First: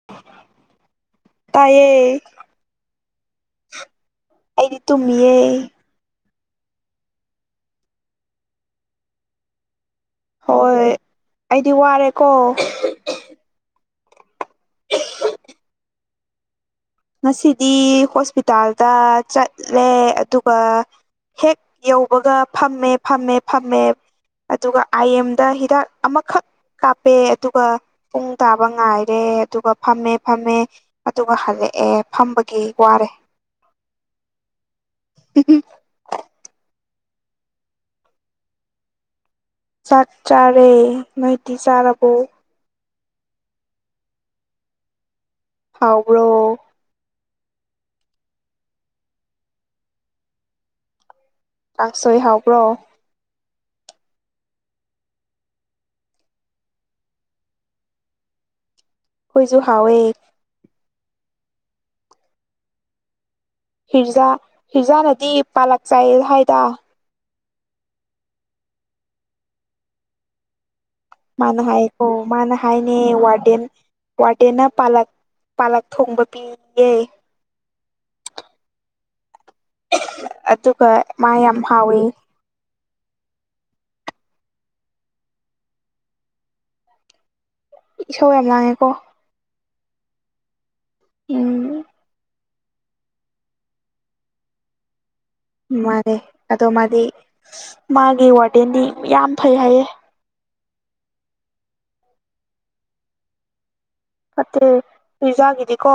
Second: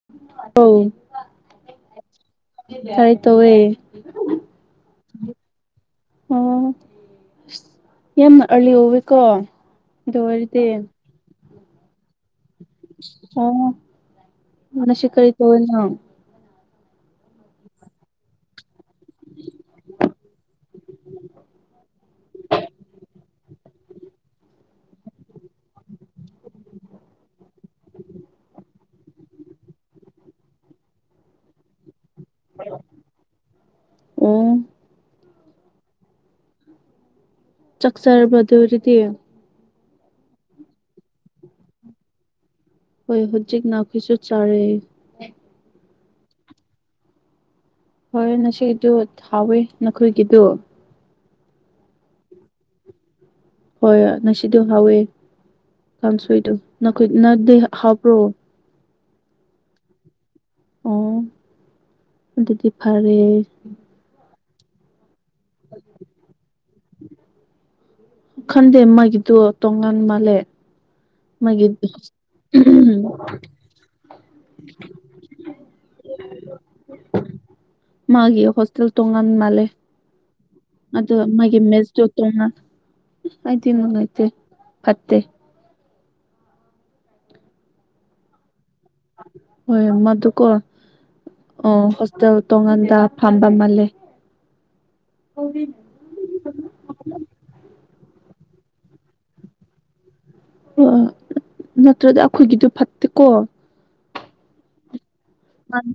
[unintelligible] ꯇꯌꯦ ꯇ꯭ꯔꯥꯏ ꯇꯧꯋꯦ ꯑꯩꯗꯤ ꯇꯨꯝꯃꯤꯌꯦ ꯎꯝ ꯑꯁ ꯌꯥꯝꯅ ꯑꯥꯔꯂꯤ ꯑꯣꯋꯤꯀꯣ ꯑꯗꯨ ꯑꯣꯏꯔꯗꯤ ꯍꯣꯏ ꯑꯩꯗꯤ ꯋꯥꯔꯦꯀꯣ ꯑꯣ ꯉꯥꯁꯤ ꯀꯔꯤ ꯇꯧꯔꯤꯅꯣ ꯉꯁꯤꯗꯤ ꯍꯣꯁꯄꯤꯇꯥꯜꯗ ꯆꯠꯂꯦ ꯑꯗꯨꯒ ꯍꯦꯛ ꯌꯧꯕꯒ ꯐꯥꯝꯃꯦ ꯐꯝꯃꯦ ꯐꯝꯃꯦ ꯑꯗꯨꯒ ꯑꯥꯏ ꯑꯦꯝꯗ ꯍꯤꯗꯥꯛ ꯑꯃꯈꯛ ꯀꯥꯞꯄꯦ ꯑꯗꯨꯒ ꯄꯨꯡ ꯇꯥꯕ ꯉꯥꯏꯔꯦ ꯑꯗꯨꯒ ꯐꯝꯃꯦ ꯐꯝꯃꯦ ꯑꯗꯨꯒ ꯍꯜꯂꯛꯑꯦ ꯐꯝꯕꯒꯤ ꯋꯥꯔꯦ ꯑꯣ ꯍꯨꯝꯍꯨ ꯆꯥꯛ ꯆꯔꯕ ꯑꯗꯨ ꯑꯣꯏꯔꯥꯗꯤ ꯆꯥꯛ ꯆꯥꯔꯦ ꯅꯣꯏꯗꯤ ꯆꯥꯔꯕꯣ ꯍꯣꯏ ꯍꯧꯖꯤꯛꯅ ꯈꯣꯏꯁꯨ ꯆꯥꯔꯦ ꯍꯥꯎꯕ꯭ꯔꯣ ꯍꯣꯏ ꯉꯁꯤꯗꯨ ꯊꯥꯎꯋꯦ ꯅꯈꯣꯏꯒꯤꯗꯨ ꯀꯪꯁꯣꯏ ꯍꯥꯎꯕ꯭ꯔꯣ ꯍꯣꯏ ꯉꯁꯤꯗꯣ ꯍꯥꯎꯋꯦ ꯀꯥꯡꯁꯣꯏꯗꯣ ꯅꯈꯣꯏ ꯅꯪꯗꯤ ꯑꯥ ꯍꯥꯎꯕ꯭ꯔꯣ ꯑꯩꯈꯣꯏꯁꯨ ꯍꯥꯎꯋꯦ ꯑꯣ ꯑꯗꯨꯗꯤ ꯐꯔꯦ ꯍꯤꯔꯖꯥ ꯍꯤꯔꯖꯥꯅꯗꯤ ꯄꯥꯂꯛ ꯆꯥꯏ ꯍꯥꯏꯗ ꯈꯟꯗꯦ ꯃꯥꯒꯤꯗꯣ ꯇꯣꯉꯥꯟ ꯃꯥꯜꯂꯦ ꯃꯥꯅ ꯃꯥꯒꯤ ꯍꯥꯏꯌꯦꯀꯣ ꯃꯥꯅ ꯍꯥꯏꯅꯦ ꯋꯥꯔꯗꯦꯟ ꯋꯥꯔꯗꯦꯟꯅ ꯄꯥꯂꯛ ꯄꯥꯂꯛ ꯊꯣꯡꯕ ꯄꯤ--ꯌꯦ ꯃꯥꯒꯤ ꯍꯣꯁꯇꯦꯜ ꯇꯣꯡꯉꯥꯟ ꯃꯥꯂꯦ ꯑꯗꯨꯒ ꯑꯗꯣ ꯃꯥ ꯌꯥꯝ ꯃꯥꯒꯤ ꯍꯥꯎꯋꯦ ꯃꯦꯁꯇꯣ ꯇꯣꯉꯟ ꯑꯩꯗꯤ ꯅꯨꯉꯥꯏꯇꯦ ꯐꯠꯇꯦ ꯏꯁꯧ ꯌꯥꯝ ꯂꯥꯡꯉꯦꯀꯣ ꯍꯣꯏ ꯃꯗꯨꯀꯣ ꯑꯣ ꯎꯝ ꯍꯣꯁꯇꯦꯜ ꯇꯣꯉꯥꯟꯗ ꯐꯝꯕ ꯃꯥꯜꯂꯦ ꯃꯥꯅꯦ ꯑꯗꯣ ꯃꯥꯗꯤ ꯃꯥꯒꯤ ꯋꯥꯔꯗꯦꯟꯗꯤ ꯃꯌꯥꯝ ꯐꯩ ꯍꯥꯏꯌꯦ ꯑ ꯅꯠꯇ꯭ꯔꯗꯤ ꯑꯩꯈꯣꯏꯒꯤꯗꯨ ꯐꯠꯇꯦꯀꯣ ꯐꯠꯇ꯭ꯔꯦ ꯏꯖꯡꯒꯤꯗꯤꯀꯣ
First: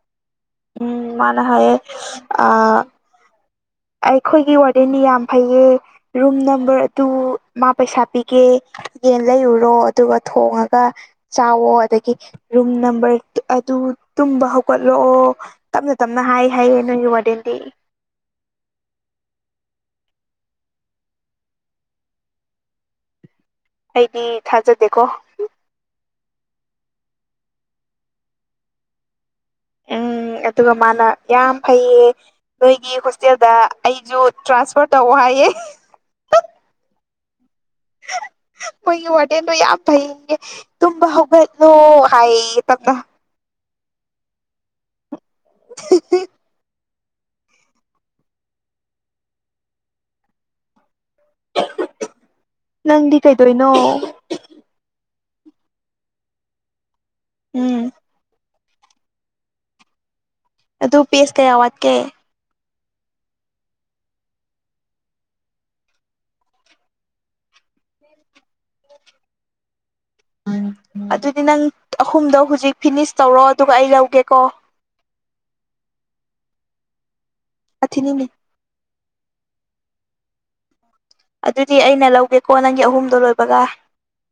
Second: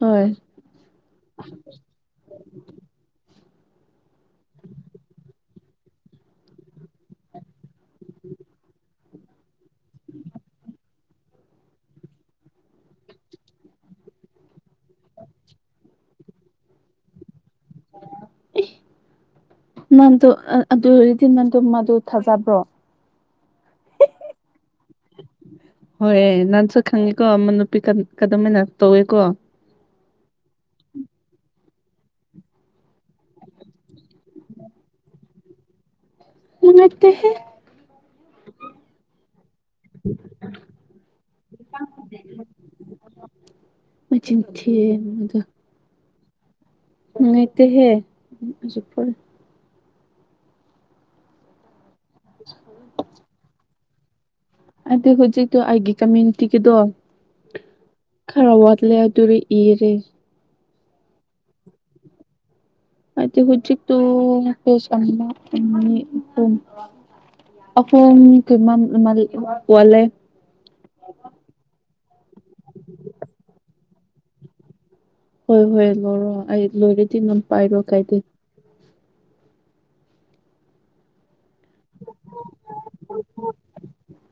ꯍꯣꯏ ꯎꯝ ꯃꯥꯅ ꯍꯥꯏꯌꯦ ꯑ ꯑꯩꯈꯣꯏꯒꯤ ꯋꯥꯗꯦꯟꯗꯤ ꯌꯥꯝ ꯐꯩꯌꯦ ꯔꯨꯝ ꯅꯝꯕꯔ ꯑꯥꯇꯨ ꯃꯥ ꯄꯩꯁꯥ ꯄꯤꯒꯦ ꯀꯥꯏ ꯌꯦꯟ ꯂꯩꯔꯨꯔꯣ ꯑꯗꯨꯒ ꯊꯣꯡꯉꯒ ꯆꯥꯛꯋꯣ ꯑꯗꯒꯤ ꯔꯨꯝ ꯅꯝꯕꯔ ꯑꯗꯨ ꯇꯨꯝꯕ ꯍꯧꯒꯠꯂꯣ ꯑꯣ ꯇꯞꯅ ꯇꯞꯅ ꯍꯥꯏ ꯍꯥꯏꯌꯦ ꯅꯣꯏꯒꯤ ꯋꯥꯗꯦꯟꯗꯤ ꯅꯟꯗꯨ ꯑꯥ ꯑꯗꯨ ꯑꯣꯏꯔꯗꯤ ꯅꯟꯗꯨ ꯃꯗꯨ ꯊꯥꯖꯕ꯭ꯔꯣ ꯑꯩꯗꯤ ꯊꯥꯖꯗꯦꯀꯣ ꯍꯣꯏ ꯅꯥꯪꯁꯨ ꯈꯪꯉꯤꯀꯣ ꯃꯅꯥ ꯀꯥꯟ ꯀꯗꯣꯟꯃꯥꯏꯅ ꯇꯧꯋꯦꯀꯣ ꯎꯝ ꯑꯗꯨꯒ ꯃꯥꯅ ꯌꯥꯝ ꯐꯩꯌꯦ ꯅꯣꯏꯒꯤ ꯍꯣꯁꯇꯦꯜꯗ ꯑꯩꯁꯨ ꯇ꯭ꯔꯥꯟꯁꯐꯔ ꯇꯧꯑꯣ ꯍꯥꯏꯌꯦ ꯅꯨꯡꯉꯥꯏꯇꯦꯍꯦ ꯑꯩꯈꯣꯏꯒꯤ ꯋꯥꯗꯦꯟꯗꯣ ꯌꯥꯝ ꯐꯩꯌꯦ ꯇꯨꯝꯕ ꯍꯧꯒꯠꯂꯣ ꯍꯥꯏꯌꯦ ꯇꯞꯅ [inaudible] ꯃꯆꯤꯟ ꯊꯤꯔꯤ ꯑꯗꯣ ꯅꯨꯉꯥꯏꯇꯦꯍꯦ [unintelligible] ꯅꯪꯗꯤ ꯀꯩꯗꯧꯔꯤꯅꯣ ꯑꯗꯨ ꯍꯨꯖꯤꯛꯛꯇꯣ ꯑꯩꯒꯤ ꯀꯝꯃ꯭ꯌꯨꯅꯤꯇꯤꯒꯤꯗꯣ ꯎꯝ ꯈꯔ ꯋꯥꯠꯂꯦ ꯑꯗꯨꯔ ꯏꯔꯤ ꯑꯗꯨ ꯄꯦꯁ ꯀꯌꯥ ꯋꯥꯠꯀꯦ ꯑꯩꯗꯤ ꯍꯨꯖꯤꯛꯇꯨ ꯄꯦꯁ ꯑꯅꯤ ꯑꯍꯨꯝ ꯑꯍꯨꯝ ꯀꯨꯝ [unintelligible] ꯋꯥꯠꯂꯦ ꯑꯗꯨꯗꯤ ꯅꯪ ꯑꯍꯨꯝꯗꯣ ꯍꯧꯖꯤꯛ ꯐꯤꯅꯤꯁ ꯇꯧꯔꯣ ꯑꯗꯨꯒ ꯑꯩ ꯂꯧꯒꯦꯀꯣ ꯍꯣꯏ ꯍꯣꯏ ꯂꯧꯔꯣ ꯑꯩ ꯂꯣꯏꯔꯗꯤ ꯅꯝ ꯄꯥꯏꯔꯣ ꯀꯥꯏꯗꯦ ꯑꯊꯤꯅꯤꯅꯤ ꯑꯗꯨꯗꯤ ꯑꯩꯅ ꯂꯧꯒꯦꯀꯣ ꯅꯪꯒꯤ ꯑꯍꯨꯝꯗꯣ ꯂꯣꯏꯕꯒ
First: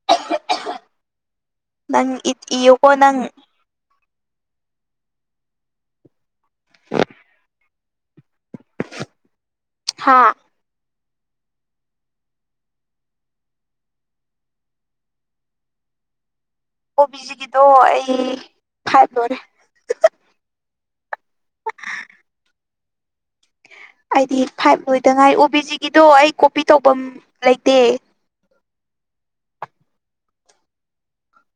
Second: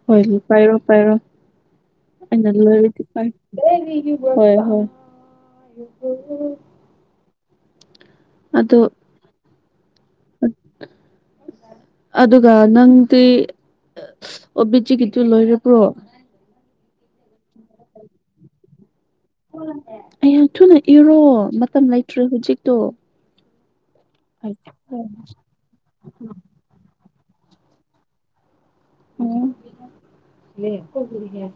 ꯍꯣꯏ ꯄꯥꯏꯔꯣ ꯄꯥꯏꯔꯣ ꯅꯪ ꯏ ꯑꯩꯅ ꯏꯌꯨꯀꯣ ꯂꯣꯏꯔꯗꯤ ꯅꯪ [unintelligible] [inaudible] ꯑꯗꯨ ꯍꯥꯥ ꯑꯗꯨꯒ ꯅꯪꯗꯤ ꯑꯣꯕꯤꯖꯤꯒꯤꯗꯨ ꯂꯣꯏꯔꯕ꯭ꯔꯣ ꯀꯣꯕꯤꯖꯤꯒꯤꯗꯣ ꯑꯩ ꯐꯥꯏꯚ ꯂꯣꯏꯔꯦ ꯑꯩ ꯌꯥꯝ ꯊꯨꯅ ꯏꯔꯣ ꯃꯇꯝ ꯂꯩꯇ꯭ꯔꯦ ꯍꯨꯖꯤꯛꯇꯣ ꯑꯩꯗꯤ ꯐꯥꯏꯚ ꯂꯣꯏꯗꯉꯥꯏ ꯑꯣꯕꯤꯖꯤꯒꯤꯗꯣ ꯑꯩ ꯀꯣꯄꯤ ꯇꯧꯕꯝ ꯂꯩꯇꯦ ꯎꯝ [unintelligible]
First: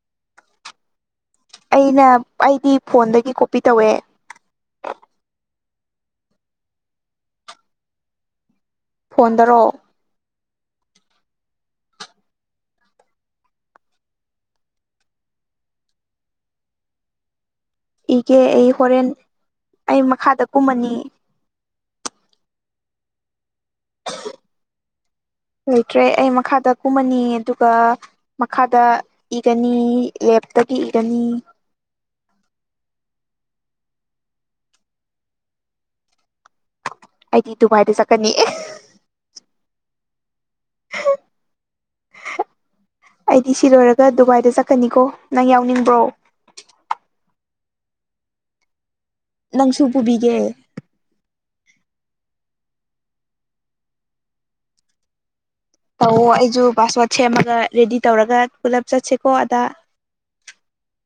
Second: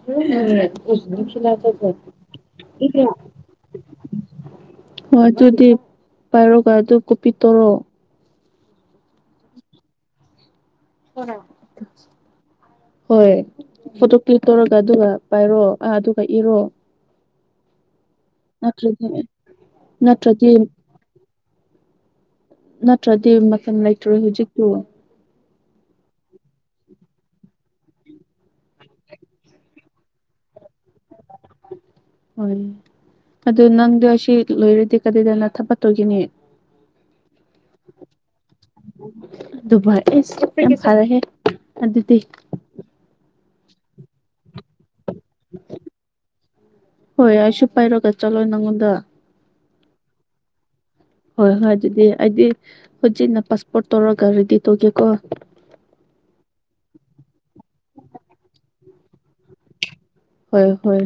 [unintelligible] ꯑꯩꯅ ꯑꯩꯗꯤ ꯐꯣꯟꯗꯒꯤ ꯀꯣꯄꯤ ꯇꯧꯋꯦ ꯍꯣꯏ ꯑꯗꯨꯗꯤ ꯄꯥꯏꯔꯣꯒ ꯑꯗꯨ ꯀꯣꯄꯤ ꯇꯣꯔꯣ ꯐꯣꯟꯗꯔꯣ [unintelligible] ꯍꯣꯏ ꯐꯣꯇꯣ ꯀ꯭ꯂꯤꯛ ꯇꯧꯔꯒ ꯑꯗꯨꯒ ꯄꯥꯏꯔꯣ ꯑ ꯑꯗꯨꯒ ꯏꯔꯣ ꯏꯒꯦ ꯑꯩ ꯅꯠꯇ꯭ꯔꯗꯤ ꯍꯣꯔꯦꯟ ꯑꯩ ꯃꯈꯥꯗ ꯅꯠꯇ꯭ꯔꯗꯤ ꯀꯨꯝꯃꯅꯤ ꯅꯠꯇ꯭ꯔꯗꯤ ꯃꯇꯝ ꯂꯩꯇ꯭ꯔꯦ ꯍꯧꯖꯤꯛꯇꯨ ꯂꯩꯇ꯭ꯔꯦ ꯑꯩ ꯃꯈꯥꯗ ꯀꯨꯝꯃꯅꯤ ꯑꯗꯨꯒ ꯃꯈꯥꯗ ꯏꯒꯅꯤ ꯂꯦꯞꯇꯒꯤ ꯏꯒꯅꯤ ꯍꯣꯏ ꯑꯗꯨ ꯅꯪꯗꯣ ꯑꯁꯤ ꯂꯣꯏꯔꯗꯤ ꯀꯗꯥꯏꯗꯅ ꯊꯥꯕꯠꯇꯧꯒꯤꯅꯤ ꯑꯩꯗꯤ ꯗꯨꯕꯥꯏꯗ ꯆꯠꯀꯅꯤ ꯏ ꯑꯗꯨꯕꯥꯥꯏ ꯏꯁ ꯌꯥꯝ ꯐꯔꯦ ꯏꯁ ꯑꯗꯨꯗꯤ ꯑꯩꯗꯤ ꯁꯤ ꯂꯣꯏꯔꯒ ꯗꯨꯕꯥꯏꯗ ꯆꯠꯀꯅꯤꯀꯣ ꯅꯪ ꯌꯥꯎꯅꯤꯡꯕ꯭ꯔꯣ ꯍꯣꯏ ꯑꯩꯁꯨ ꯄꯥꯏꯔꯒ ꯆꯠꯂꯣꯏ ꯅꯪꯉꯣꯟꯗ ꯅꯪꯁꯨ ꯄꯨꯕꯤꯒꯦ ꯍꯣꯏ ꯍꯣꯏ ꯑꯗꯨꯗꯤ ꯑꯩꯗꯤ ꯍꯨꯖꯤꯛꯅ ꯄꯥꯁꯄꯣꯔꯠ ꯇꯧꯔꯒ ꯔꯦꯗꯤ ꯇꯧꯒꯦꯀꯣ ꯇꯧꯋꫭ ꯑꯩꯁꯨ ꯄꯥꯁꯋꯥꯗ ꯁꯦꯝꯃꯒ ꯔꯦꯗꯤ ꯇꯧꯔꯒ ꯄꯨꯂꯞ ꯆꯠꯁꯤꯀꯣ ꯑꯗ ꯍꯣꯏ ꯍꯣꯏ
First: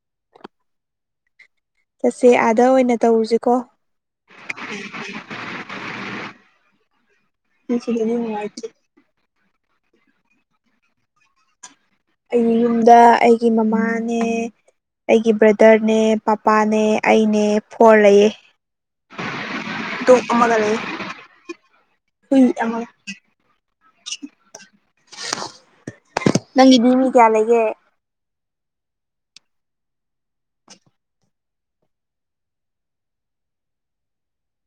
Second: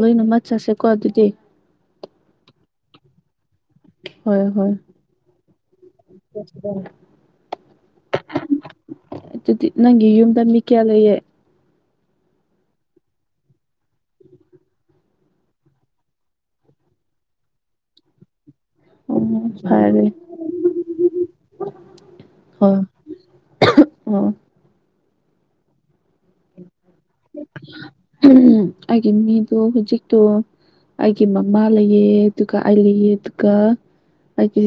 ꯂꯣꯏꯅꯃꯛ ꯆꯠꯁꯦꯀꯣ ꯑꯗꯨꯗꯤ ꯆꯠꯁꯦ ꯑꯥꯗ ꯑꯣꯏꯅ ꯇꯧꯔꯨꯁꯤꯀꯣ ꯍꯣꯏ ꯍꯣꯏ [inaudible] [unintelligible] ꯗꯤ ꯅꯪ ꯌꯨꯝꯗ ꯃꯤ ꯀꯌꯥ ꯂꯩꯌꯦ ꯑꯩꯒꯤ ꯌꯨꯝꯗ ꯑꯩꯒꯤ ꯃꯃꯥꯅꯦ ꯑꯩꯒꯤ ꯕ꯭ꯔꯗꯔꯅꯦ ꯄꯄꯥꯅꯦ ꯑꯩꯅꯦ ꯐꯣꯔ ꯂꯩꯌꯦ ꯑꯣ ꯐꯔꯦ ꯗꯨꯛ ꯑꯃ ꯂꯩꯔꯝꯃꯤ ꯍꯨꯢ ꯍꯣꯏ ꯑꯃꯒ ꯑꯣ ꯅꯪꯒꯤꯗꯤ ꯃꯤ ꯀꯌꯥ ꯂꯩꯒꯦ ꯑꯩꯒꯤ ꯃꯤꯗꯣ ꯍꯧꯖꯤꯛꯇꯣ ꯑꯩꯒꯤ ꯃꯃꯥ ꯂꯩꯑꯦ ꯑꯗꯨꯒ ꯑꯩ ꯂꯩꯑꯦ ꯑꯗꯨꯒ ꯑꯩꯒꯤ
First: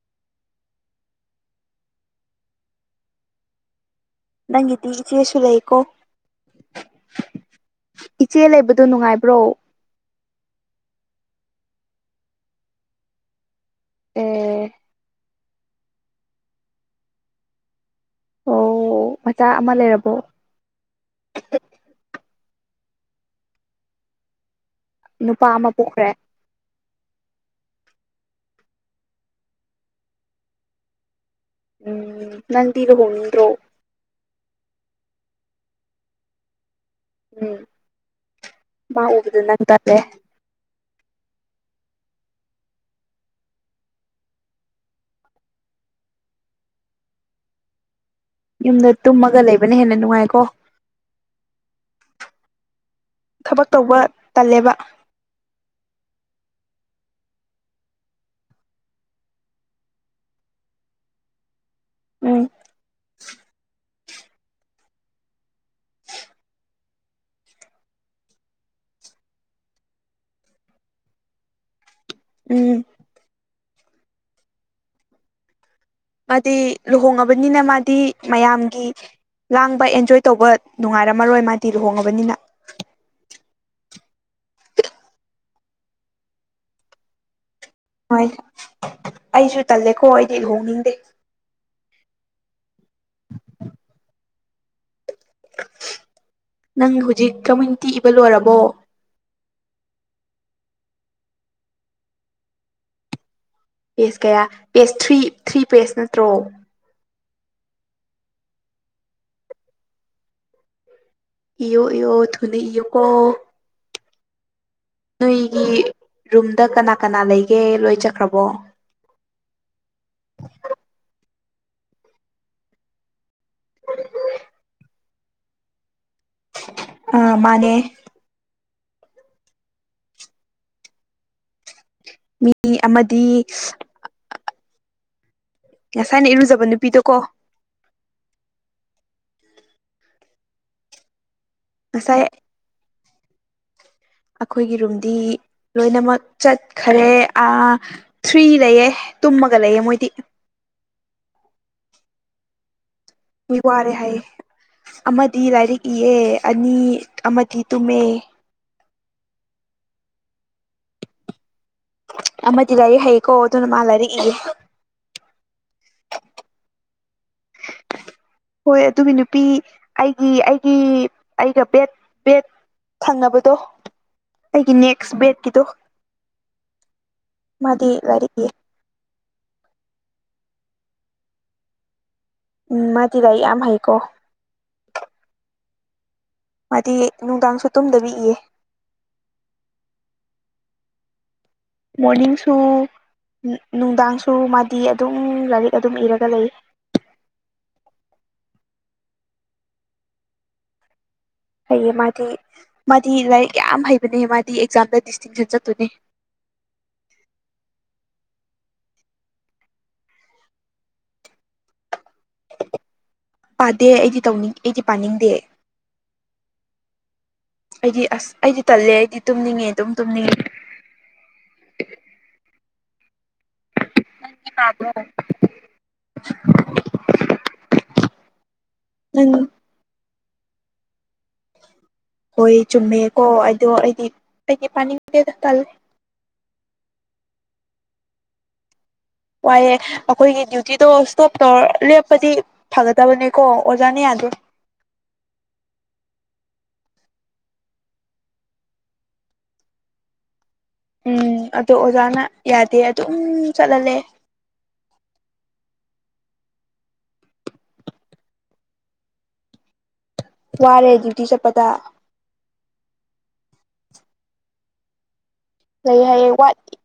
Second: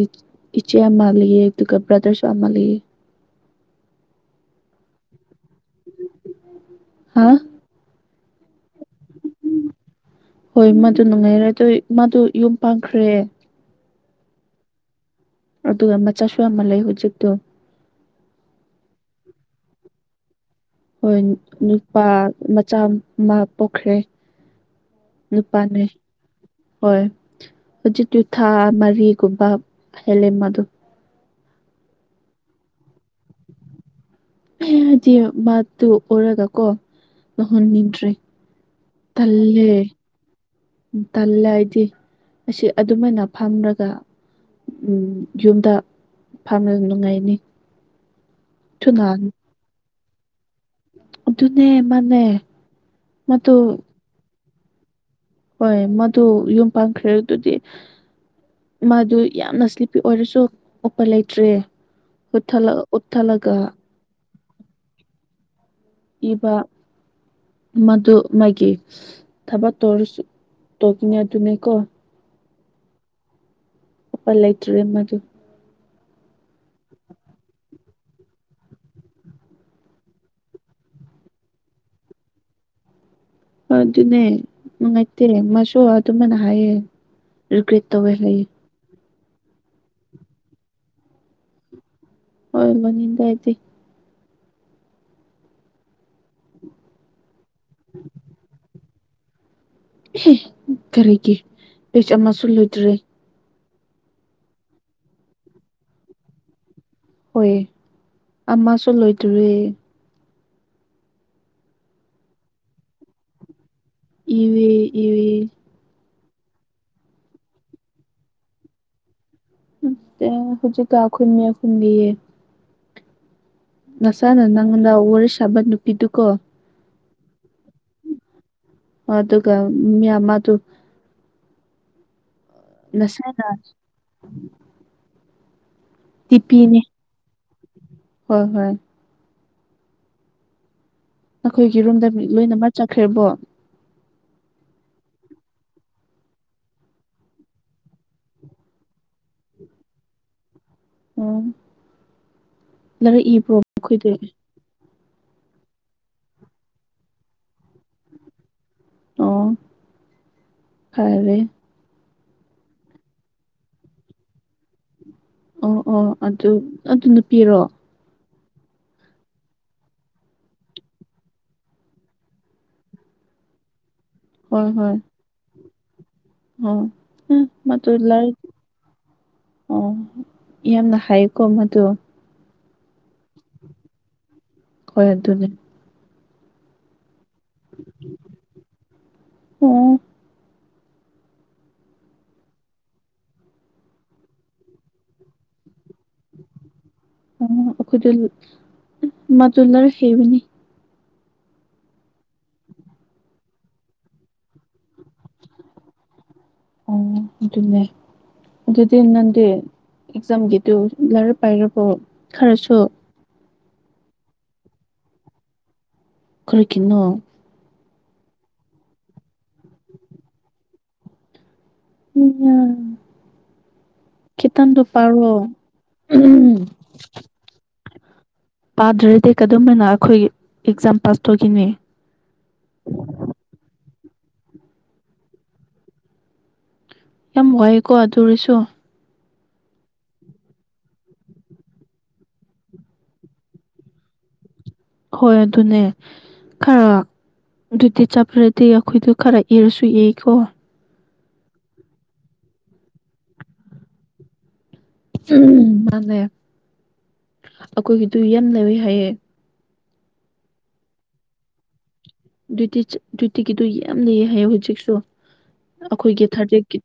ꯏꯆꯦ ꯑꯃ ꯂꯩꯑꯦ ꯑꯗꯨꯒ ꯕ꯭ꯔꯗꯔꯁꯨ ꯑꯃ ꯂꯩꯑꯦ ꯅꯪꯒꯤꯗꯤ ꯏꯆꯦꯁꯨ ꯂꯩꯀꯣ ꯍꯥ ꯏꯆꯦ ꯂꯩꯕꯗꯣ ꯅꯨꯡꯉꯥꯏꯕ꯭ꯔꯣ ꯍꯣꯏ ꯃꯗꯨ ꯅꯨꯡꯉꯥꯏꯔꯦ ꯑꯗꯨ ꯃꯥꯗꯨ ꯌꯨꯝ ꯄꯥꯟꯈ꯭ꯔꯦ ꯑꯦ ꯑꯗꯨꯒ ꯃꯆꯥꯁꯨ ꯌꯥꯝ ꯂꯩ ꯍꯧꯖꯤꯛꯇꯣ ꯑꯣ ꯃꯆꯥ ꯑꯃ ꯂꯩꯔꯕꯣ ꯍꯣꯏ ꯅꯨꯄꯥ ꯃꯆꯥ ꯑꯃ ꯄꯣꯛꯈ꯭ꯔꯦ ꯅꯨꯄꯥ ꯑꯃ ꯅꯨꯄꯥꯅꯦ ꯄꯣꯛꯈ꯭ꯔꯦ ꯍꯣꯏ ꯍꯧꯖꯤꯛꯇꯤ ꯊꯥ ꯃꯔꯤꯒꯨꯝꯕ ꯍꯦꯜꯂꯦ ꯃꯗꯣ ꯎꯝ ꯅꯪꯗꯤ ꯂꯨꯍꯣꯡꯅꯤꯡꯗ꯭ꯔꯣ ꯍꯥꯏꯗꯤ ꯃꯥꯗꯨ ꯎꯔꯒꯀꯣ ꯎꯝ ꯇꯧꯍꯟꯅꯤꯡꯗ꯭ꯔꯦ ꯃꯥ ꯎꯕꯗ ꯅꯪ ꯇꯜꯂꯦ ꯇꯜꯂꯦ ꯑꯩꯗꯤ ꯑꯁꯤ ꯑꯗꯨꯃꯥꯏꯅ ꯐꯝꯔꯒ ꯌꯨꯝꯗ ꯐꯝꯔꯒ ꯅꯨꯡꯉꯥꯏꯅꯤ ꯌꯨꯝꯗ ꯊꯨꯅ ꯇꯨꯝꯃꯒ ꯂꯩꯕꯅ ꯍꯦꯟꯅ ꯅꯨꯡꯉꯥꯏꯀꯣ ꯑꯗꯨꯅꯦ ꯃꯅꯦ ꯃꯗꯣ ꯊꯕꯛ ꯇꯧꯕ ꯇꯜꯂꯦꯕ ꯍꯣꯏ ꯃꯗꯨ ꯌꯨꯝ ꯄꯥꯟꯈ꯭ꯔꯦ ꯑꯗꯨꯗꯤ ꯃꯥꯗꯣ ꯌꯥꯝꯅ ꯁ꯭ꯂꯤꯞꯄꯤ ꯑꯣꯏꯔꯁꯨ ꯎꯄꯥꯏ ꯂꯩꯇ꯭ꯔꯦ ꯎꯝ ꯎꯊꯠꯂꯒ ꯎꯊꯠꯂꯒ ꯏꯕ ꯃꯗꯣ ꯃꯥꯒꯤ ꯊꯕꯛ ꯇꯧꯔꯁꯨ ꯇꯧꯈꯤꯅꯦ ꯑꯗꯨꯅꯤꯀꯣ ꯎꯝ ꯄꯜ ꯂꯩꯇ꯭ꯔꯦ ꯃꯗꯣ ꯃꯥꯗꯤ ꯂꯨꯍꯣꯡꯉꯕꯅꯤꯅ ꯃꯥꯗꯤ ꯃꯌꯥꯝꯒꯤ ꯂꯥꯡꯕ ꯑꯦꯟꯖꯣꯏ ꯇꯧꯕ ꯅꯨꯡꯉꯥꯏꯔꯝꯃꯔꯣꯏ ꯃꯥꯗꯤ ꯂꯨꯍꯣꯡꯉꯕꯅꯤꯅ ꯑꯗꯨꯅꯦ ꯅꯨꯡꯉꯥꯏꯇꯦ ꯃꯁꯨ ꯑꯗꯨꯃꯥꯏꯅ ꯍꯥꯏꯌꯦ ꯔꯤꯒ꯭ꯔꯦꯠ ꯇꯧꯋꯦ ꯥꯋꯥꯏ ꯍꯥꯏꯌꯦ ꯑꯩꯁꯨ ꯇꯜꯂꯦꯀꯣ ꯑꯩꯗꯤ ꯂꯨꯍꯣꯡꯅꯤꯡꯗꯦ ꯍꯣꯏ ꯂꯨꯍꯣꯡꯅꯤꯡꯗꯦ ꯑꯩꯗꯤ ꯅꯪ ꯍꯧꯖꯤꯛ ꯀꯃꯨꯅꯤꯇꯤ ꯏꯕ ꯂꯣꯏꯔꯕꯣ ꯍꯦ ꯀꯔꯤꯒꯤ ꯑꯩ ꯑꯃꯁꯨ ꯂꯣꯏꯗ꯭ꯔꯤ ꯄꯦꯁ ꯀꯌꯥ ꯄꯦꯁ ꯊ꯭ꯔꯤ ꯊ꯭ꯔꯤ ꯄꯦꯁ ꯅꯠꯇ꯭ꯔꯣ ꯍꯣꯏ ꯑꯃꯁꯨ ꯂꯣꯏꯗ꯭ꯔꯤꯌꯦ ꯏꯌꯣ ꯏꯌꯣ ꯊꯨꯅ ꯏꯑꯣꯀꯣ ꯏꯌꯦ ꯏꯌꯦ ꯅꯣꯏꯒꯤ ꯔꯨꯝꯗ ꯀꯅꯥ ꯀꯅꯥ ꯂꯩꯒꯦ ꯂꯣꯏ ꯆꯠꯈ꯭ꯔꯕꯣ ꯆꯠꯇꯦ ꯍꯧꯖꯤꯛꯀ ꯑꯩꯈꯣꯏ ꯃꯌꯥꯝ ꯄꯨꯟꯕꯤꯌꯦ ꯉꯁꯥꯏꯅ ꯅꯉꯣꯟꯗ ꯋꯥꯔꯤ ꯁꯥꯕ ꯅꯨꯄꯤꯗꯨꯀꯣ ꯑꯥ ꯃꯥꯅꯦ꯫ ꯑꯗꯨꯒ ꯃꯤ ꯑꯃꯗꯨ, ꯃꯤ ꯑꯃꯗꯤ ꯅꯁꯥꯏꯅ, ꯉꯁꯥꯏꯅ ꯏꯔꯨꯖꯕ ꯅꯨꯄꯤꯗꯣ ꯀꯣ꯫ ꯍꯣꯏ ꯍꯣꯏ ꯑꯈꯣꯏꯒꯤ ꯔꯨꯝꯗ ꯉꯁꯥꯏ ꯂꯣꯏꯅꯃꯛ ꯆꯠꯈ꯭ꯔꯦꯕꯣ꯫ ꯑꯩꯈꯣꯏꯒꯤ ꯔꯨꯝꯗꯤ ꯂꯣꯏꯅꯃꯛ ꯆꯠꯈꯔꯦ ꯑꯥ ꯊ꯭ꯔꯤ ꯂꯩꯑꯦ ꯇꯨꯝꯃꯒ ꯂꯩꯑꯦ ꯃꯣꯏꯗꯤ꯫ ꯎꯝ ꯃꯤ ꯋꯥꯔꯦ ꯃꯈꯣꯏꯗꯤ ꯍꯥꯏꯌꯦ ꯑꯃꯗꯤ ꯂꯥꯏꯔꯤꯛ ꯏꯌꯦ ꯑꯅꯤ ꯑꯃꯗꯤ ꯇꯨꯝꯃꯦ꯫ ꯑꯣ ꯐꯥꯔꯦ꯫ ꯑꯃꯗꯤ ꯂꯥꯏꯔꯤꯛ ꯍꯩꯌꯦꯀꯣ ꯑꯗꯨꯅ ꯃꯥ ꯂꯥꯏꯔꯤꯛ ꯏꯌꯦ꯫ ꯑꯣ ꯑꯣ ꯑꯗꯨ ꯑꯗꯨ ꯅꯨꯄꯤꯔꯣ? ꯍꯣꯏ ꯑꯗꯨꯒꯤ ꯅꯨꯄꯤ ꯑꯩꯒꯤ ꯑꯩꯒꯤ ꯑꯩꯒ ꯕꯦꯠ ꯕꯦꯠ ꯊꯪꯅꯕꯗꯣ ꯍꯣꯏ ꯑꯩꯒꯤ ꯍꯣꯏ ꯅꯦꯛꯁ ꯕꯦꯠꯀꯤꯗꯣ꯫ ꯑꯣ ꯃꯗꯨ ꯃꯥꯗꯤ ꯂꯩ꯫ ꯂꯥꯏꯔꯤꯛ ꯏꯌꯦ ꯑꯣ ꯌꯥꯝꯅ ꯍꯩꯀꯣ ꯃꯗꯨ꯫ ꯎꯝ ꯃꯥꯗꯤ ꯂꯥꯏꯔꯤꯛ ꯌꯥꯝ ꯍꯩꯀꯣ꯫ ꯍꯣꯏ ꯑꯗꯨꯅꯦ꯫ ꯃꯥꯗꯤ ꯅꯨꯡꯗꯥꯡꯁꯨ ꯇꯨꯝꯗꯕꯤ ꯏꯌꯦ꯫ ꯑꯣ꯫ ꯃꯣꯔꯅꯤꯡꯁꯨ, ꯅꯨꯡꯗꯥꯡꯁꯨ ꯃꯥꯗꯤ ꯑꯗꯨꯝ ꯂꯥꯏꯔꯤꯛ ꯑꯗꯨꯝ ꯏꯔꯒ ꯂꯩꯌꯦ꯫ ꯎꯝ ꯑꯈꯣꯏꯗ ꯎꯝ ꯃꯥꯗꯨ ꯂꯥꯏꯔꯛ ꯍꯩꯕꯅꯤ꯫ ꯍꯩꯌꯦ ꯃꯥꯗꯤ ꯃꯥꯗꯤ ꯂꯥꯏꯔꯤꯛ ꯌꯥꯝ ꯍꯩꯕꯅꯦ ꯃꯥꯗꯤ ꯑꯦꯛꯖꯥꯝꯗ ꯗꯤꯁꯇꯤꯡꯁꯟ ꯆꯠꯇꯣꯏꯅꯦ꯫ ꯑꯣ ꯑꯗꯨꯅꯦ꯫ ꯑꯗꯨꯗꯤ ꯅꯪꯗꯤ ꯑꯦꯛꯖꯥꯝꯒꯤꯗꯨ ꯂꯥꯏꯔꯤꯛ ꯄꯥꯏꯔꯕꯣ ꯈꯔꯁꯨ꯫ ꯄꯥꯗꯦ ꯑꯩꯗꯤ ꯇꯧꯅꯤꯡ ꯑꯩꯗꯤ ꯄꯥꯅꯤꯡꯗꯦ꯫ ꯀꯔꯤꯒꯤꯅꯣ? ꯑꯩꯗꯤ ꯑꯁ ꯑꯩꯗꯤ ꯇꯜꯂꯦ ꯑꯩꯗꯤ ꯇꯨꯝꯅꯤꯡꯉꯦ ꯑꯗꯨꯝ ꯇꯨꯝꯅꯤꯡꯉꯦ꯫ [unintelligible] ꯅꯪꯗꯤ ꯈꯤꯇꯪꯗꯣ ꯄꯥꯕ꯭ꯔꯣ ꯄꯔꯣ꯫ ꯄꯥꯗ꯭ꯔꯗꯤ ꯅꯪ ꯀꯗꯝꯃꯥꯏꯅ ꯑꯩꯈꯣꯏ ꯑꯦꯛꯖꯥꯝ ꯄꯥꯁ ꯇꯧꯈꯤꯅꯤ꯫ ꯍꯣꯏ ꯆꯨꯝꯃꯦꯀꯣ ꯑꯗꯣ ꯑꯩꯗꯤ ꯑꯩꯗꯤ ꯄꯥꯅꯤꯡꯗꯦꯗ ꯇꯜꯂꯦ꯫ ꯌꯝ ꯋꯥꯏꯌꯦꯀꯣ ꯑꯗꯨ ꯑꯣꯏꯔꯥꯁꯨ꯫ ꯋꯥꯏꯑꯦ ꯑꯩꯈꯣꯏꯒꯤ ꯗ꯭ꯌꯨꯇꯤꯗꯣ ꯏꯁꯇꯣꯞ ꯇꯧꯔ ꯂꯦꯞꯄꯗꯤ, ꯐꯥꯒꯗꯕꯅꯦꯀꯣ ꯑꯣꯖꯥꯅ ꯌꯥꯗꯦ꯫ ꯍꯣꯏ ꯑꯗꯨꯅꯦ꯫ ꯈꯔ ꯑꯗꯨꯗꯤ ꯆꯠꯈꯔꯗꯤ ꯑꯈꯣꯏꯗꯨ ꯈꯔ ꯏꯔꯁꯨ ꯏꯀꯣ꯫ ꯎꯝ ꯑꯗꯣ ꯑꯣꯖꯥꯅ ꯌꯥꯗꯦ ꯑꯗꯨꯝ ꯆꯠꯍꯜꯂꯦ꯫ ꯎꯝ ꯃꯥꯅꯦ ꯑꯈꯣꯏꯒꯤꯗꯨ ꯌꯥꯝ ꯂꯩꯋꯦ ꯍꯥꯏꯌꯦ꯫ ꯋꯥꯔꯦ ꯗ꯭ꯌꯨꯇꯤ ꯆꯠꯄꯗ꯫ ꯗ꯭ꯌꯨꯇꯤ ꯆꯠ ꯗ꯭ꯌꯨꯇꯤꯒꯤꯗꯨ ꯌꯥꯝ ꯂꯩꯌꯦ ꯍꯥꯏꯌꯦ ꯍꯧꯖꯤꯛꯁꯨ꯫ ꯂꯩ ꯑꯈꯣꯏꯒꯤ ꯍꯥꯏꯌꯦ ꯋꯥꯠ ꯊꯥ꯭ꯔꯇꯤ ꯀꯤꯠ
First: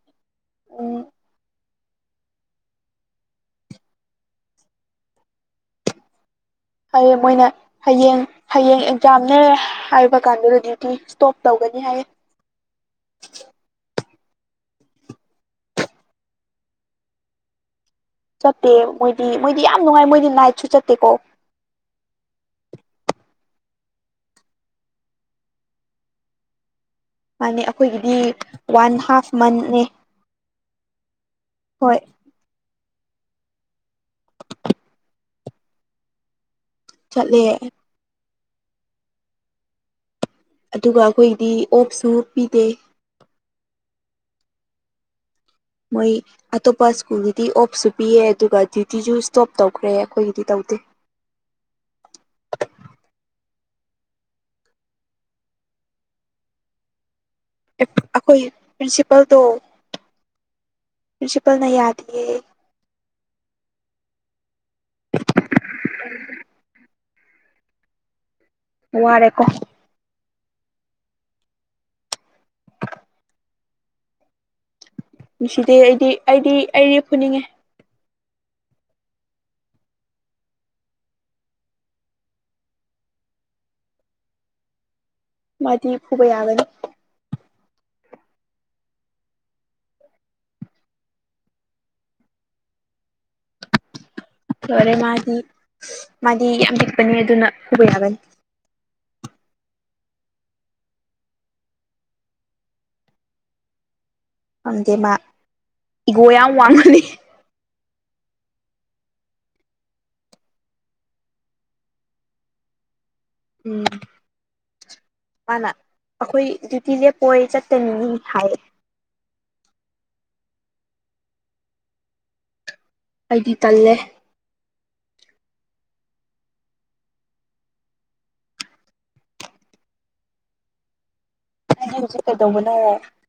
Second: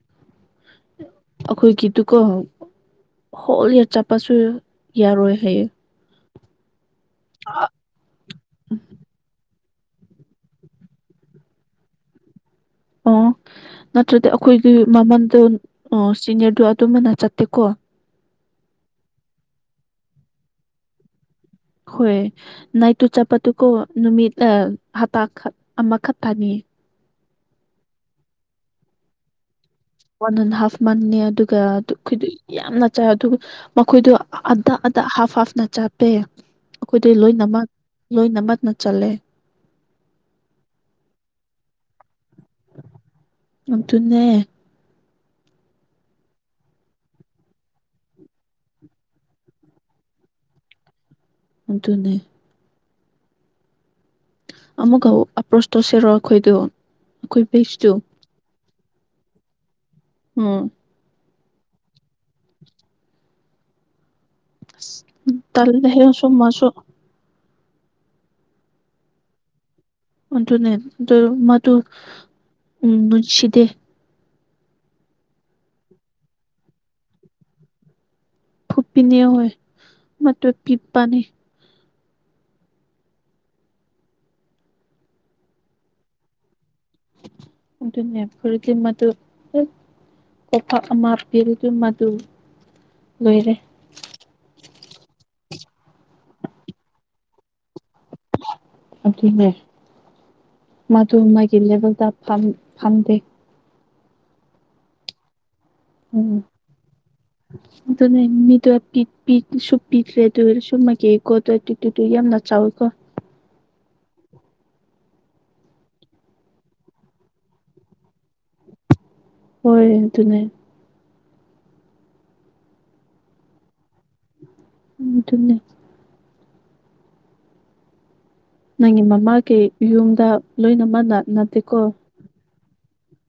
ꯎꯝ ꯑꯈꯣꯏꯒꯤꯗꯨꯀꯣ ꯍꯣꯜ ꯏꯔ ꯆꯠꯄꯁꯨ ꯌꯥꯔꯣꯏ ꯍꯥꯏꯌꯦ꯫ ꯍꯌꯦꯡ ꯃꯣꯏꯅ ꯍꯌꯦꯡ ꯍꯌꯦꯡ ꯑꯦꯛꯖꯥꯝꯅꯦ ꯍꯥꯏꯕ ꯀꯥꯟꯗꯨꯗ ꯗꯇꯤ ꯏꯁ꯭ꯇꯣꯞ ꯇꯧꯒꯅꯤ ꯍꯥꯏꯌꯦ ꯑꯣ ꯅꯠꯇ꯭ꯔꯗꯤ ꯑꯩꯈꯣꯏꯒꯤ ꯃꯃꯟꯗꯣ ꯑꯣ ꯁꯤꯅꯤꯌ꯭ꯔꯗꯣ ꯑꯗꯨꯝꯕꯅ ꯆꯠꯇꯦꯀꯣ ꯆꯠꯇꯦ ꯃꯣꯏꯗꯤ ꯃꯣꯏꯗꯤ ꯌꯥꯝ ꯅꯨꯡꯉꯥꯏ ꯃꯣꯏꯗꯤ ꯅꯥꯏꯠꯁꯨ ꯆꯠꯇꯦꯀꯣ ꯍꯣꯏ ꯅꯥꯏꯠꯇꯨ ꯆꯠꯄꯗꯨꯀꯣ ꯅꯨꯃꯤꯠ ꯑ ꯍꯞꯇꯥ ꯈꯛ ꯑꯃꯈꯛ ꯇꯥꯅꯦ ꯃꯥꯅꯦ ꯑꯩꯈꯣꯏꯒꯤꯗꯤ ꯋꯥꯟ ꯍꯥꯐ ꯃꯟꯅꯦ ꯋꯥꯟ ꯑꯟ ꯍꯥꯐ ꯃꯟꯅꯦ ꯑꯗꯨꯒ ꯗꯨ ꯍꯣꯏ ꯈꯣꯏꯗꯤ ꯌꯥꯝꯅ ꯆꯥ ꯑꯗꯨ ꯃꯈꯣꯏꯗꯣ ꯑꯗ ꯑꯗ ꯍꯥꯐ ꯍꯥꯐꯅ ꯆꯞꯄꯦ ꯑꯩꯈꯣꯏꯗꯤ ꯆꯠꯂꯦ ꯂꯣꯏꯅꯃꯛ ꯂꯣꯏꯅꯃꯛꯅ ꯆꯜꯂꯦ ꯑꯗꯨꯒ ꯑꯈꯣꯏꯗꯤ ꯑꯣꯐꯁꯨ ꯄꯤꯗꯦ ꯑꯗꯨꯅꯦ ꯃꯣꯏ ꯑꯇꯣꯞꯄ ꯁ꯭ꯀꯨꯜꯒꯤꯗꯤ ꯑꯣꯐꯁꯨ ꯄꯤꯌꯦ ꯑꯗꯨꯒ ꯗ꯭ꯌꯨꯇꯤꯁꯨ ꯁ꯭ꯇꯣꯞ ꯇꯧꯈ꯭ꯔꯦ ꯑꯩꯈꯣꯏꯒꯤꯗꯤ ꯇꯧꯗꯦ ꯑꯗꯨꯅꯦ ꯑꯃꯨꯛꯀ ꯑꯄ꯭ꯔꯣꯁ ꯇꯧꯁꯤꯔꯣ ꯑꯩꯈꯣꯏꯗꯨ ꯑꯈꯣꯏ ꯕꯦꯁꯇꯨ ꯑꯈꯣꯏ ꯄ꯭ꯔꯤꯟꯁꯤꯄꯜꯗꯣ ꯎꯝ ꯄ꯭ꯔꯤꯟꯁꯤꯄꯜꯅ ꯌꯥꯗꯤꯌꯦ ꯏꯑ ꯇꯜꯂꯦꯍꯦ ꯑꯁꯨ ꯃꯁꯨ ꯋꯥꯔꯦꯀꯣ ꯑꯗꯨꯅꯦ ꯗꯨ ꯃꯗꯨ ꯎꯝ ꯅꯨꯡꯁꯤꯗꯦ ꯅꯨꯡꯁꯤꯗꯦ ꯑꯩꯗꯤ ꯑꯩꯗꯤ ꯑꯩ ꯐꯨꯅꯤꯡꯉꯦ ꯈꯨꯄꯤꯅꯣ ꯍꯣꯏ ꯃꯇꯠ ꯄꯤꯞꯄꯅꯦ ꯃꯗꯤ ꯐꯨꯕꯥ ꯌꯥꯒꯅꯤ ꯑꯗꯨꯅꯦ ꯐꯨꯔꯗꯤ ꯃꯗꯨ ꯑ ꯀꯣꯄꯥꯛ ꯑꯃ ꯄꯤꯔꯗꯤ ꯃꯗꯨ ꯂꯣꯏꯔꯦ ꯌꯥꯔꯦ ꯃꯥꯗꯤ ꯃꯥꯗꯤ ꯌꯥꯝ ꯄꯤꯛꯄꯅꯤ ꯑꯗꯨꯅ ꯐꯨꯕ ꯌꯥꯒꯅꯤ ꯑꯗꯨꯅꯦ ꯃꯥꯗꯨ ꯃꯥꯒꯤ ꯂꯦꯚꯦꯜꯗ ꯐꯝꯗꯦ ꯈꯪꯗꯦ ꯃꯥ ꯏꯒꯣ ꯎꯝ ꯌꯥꯝ ꯋꯥꯡꯃꯜꯂꯤ ꯑꯗꯨꯅꯦ ꯃꯤꯗꯣ ꯄꯤ ꯄꯤꯁꯨ ꯄꯤꯗ꯭ꯔꯦ ꯑꯗꯨ ꯑꯣꯏꯔꯁꯨ ꯃꯥꯒꯤ [unintelligible] ꯑꯗꯨꯨꯗ ꯌꯥꯝꯅ ꯆꯥꯎꯋꯤꯀꯣ ꯎꯝ ꯃꯥꯅ ꯑꯩꯈꯣꯏ ꯗ꯭ꯌꯨꯇꯤꯁꯦ ꯀꯣꯏ ꯆꯠꯇꯅꯤꯅꯤ ꯍꯥꯏ ꯍꯣꯏ ꯑꯗꯨꯅꯦ ꯑꯩꯗꯤ ꯇꯜꯂꯦ ꯎ ꯑꯗꯨꯅꯦ ꯅꯪꯒꯤ ꯃꯃꯥꯒꯤ ꯌꯨꯝꯗ ꯂꯣꯏꯅꯃꯛꯅ ꯅꯗꯦꯀꯣ ꯀꯩꯗꯧꯕꯅꯦ ꯍꯥꯏꯔꯣ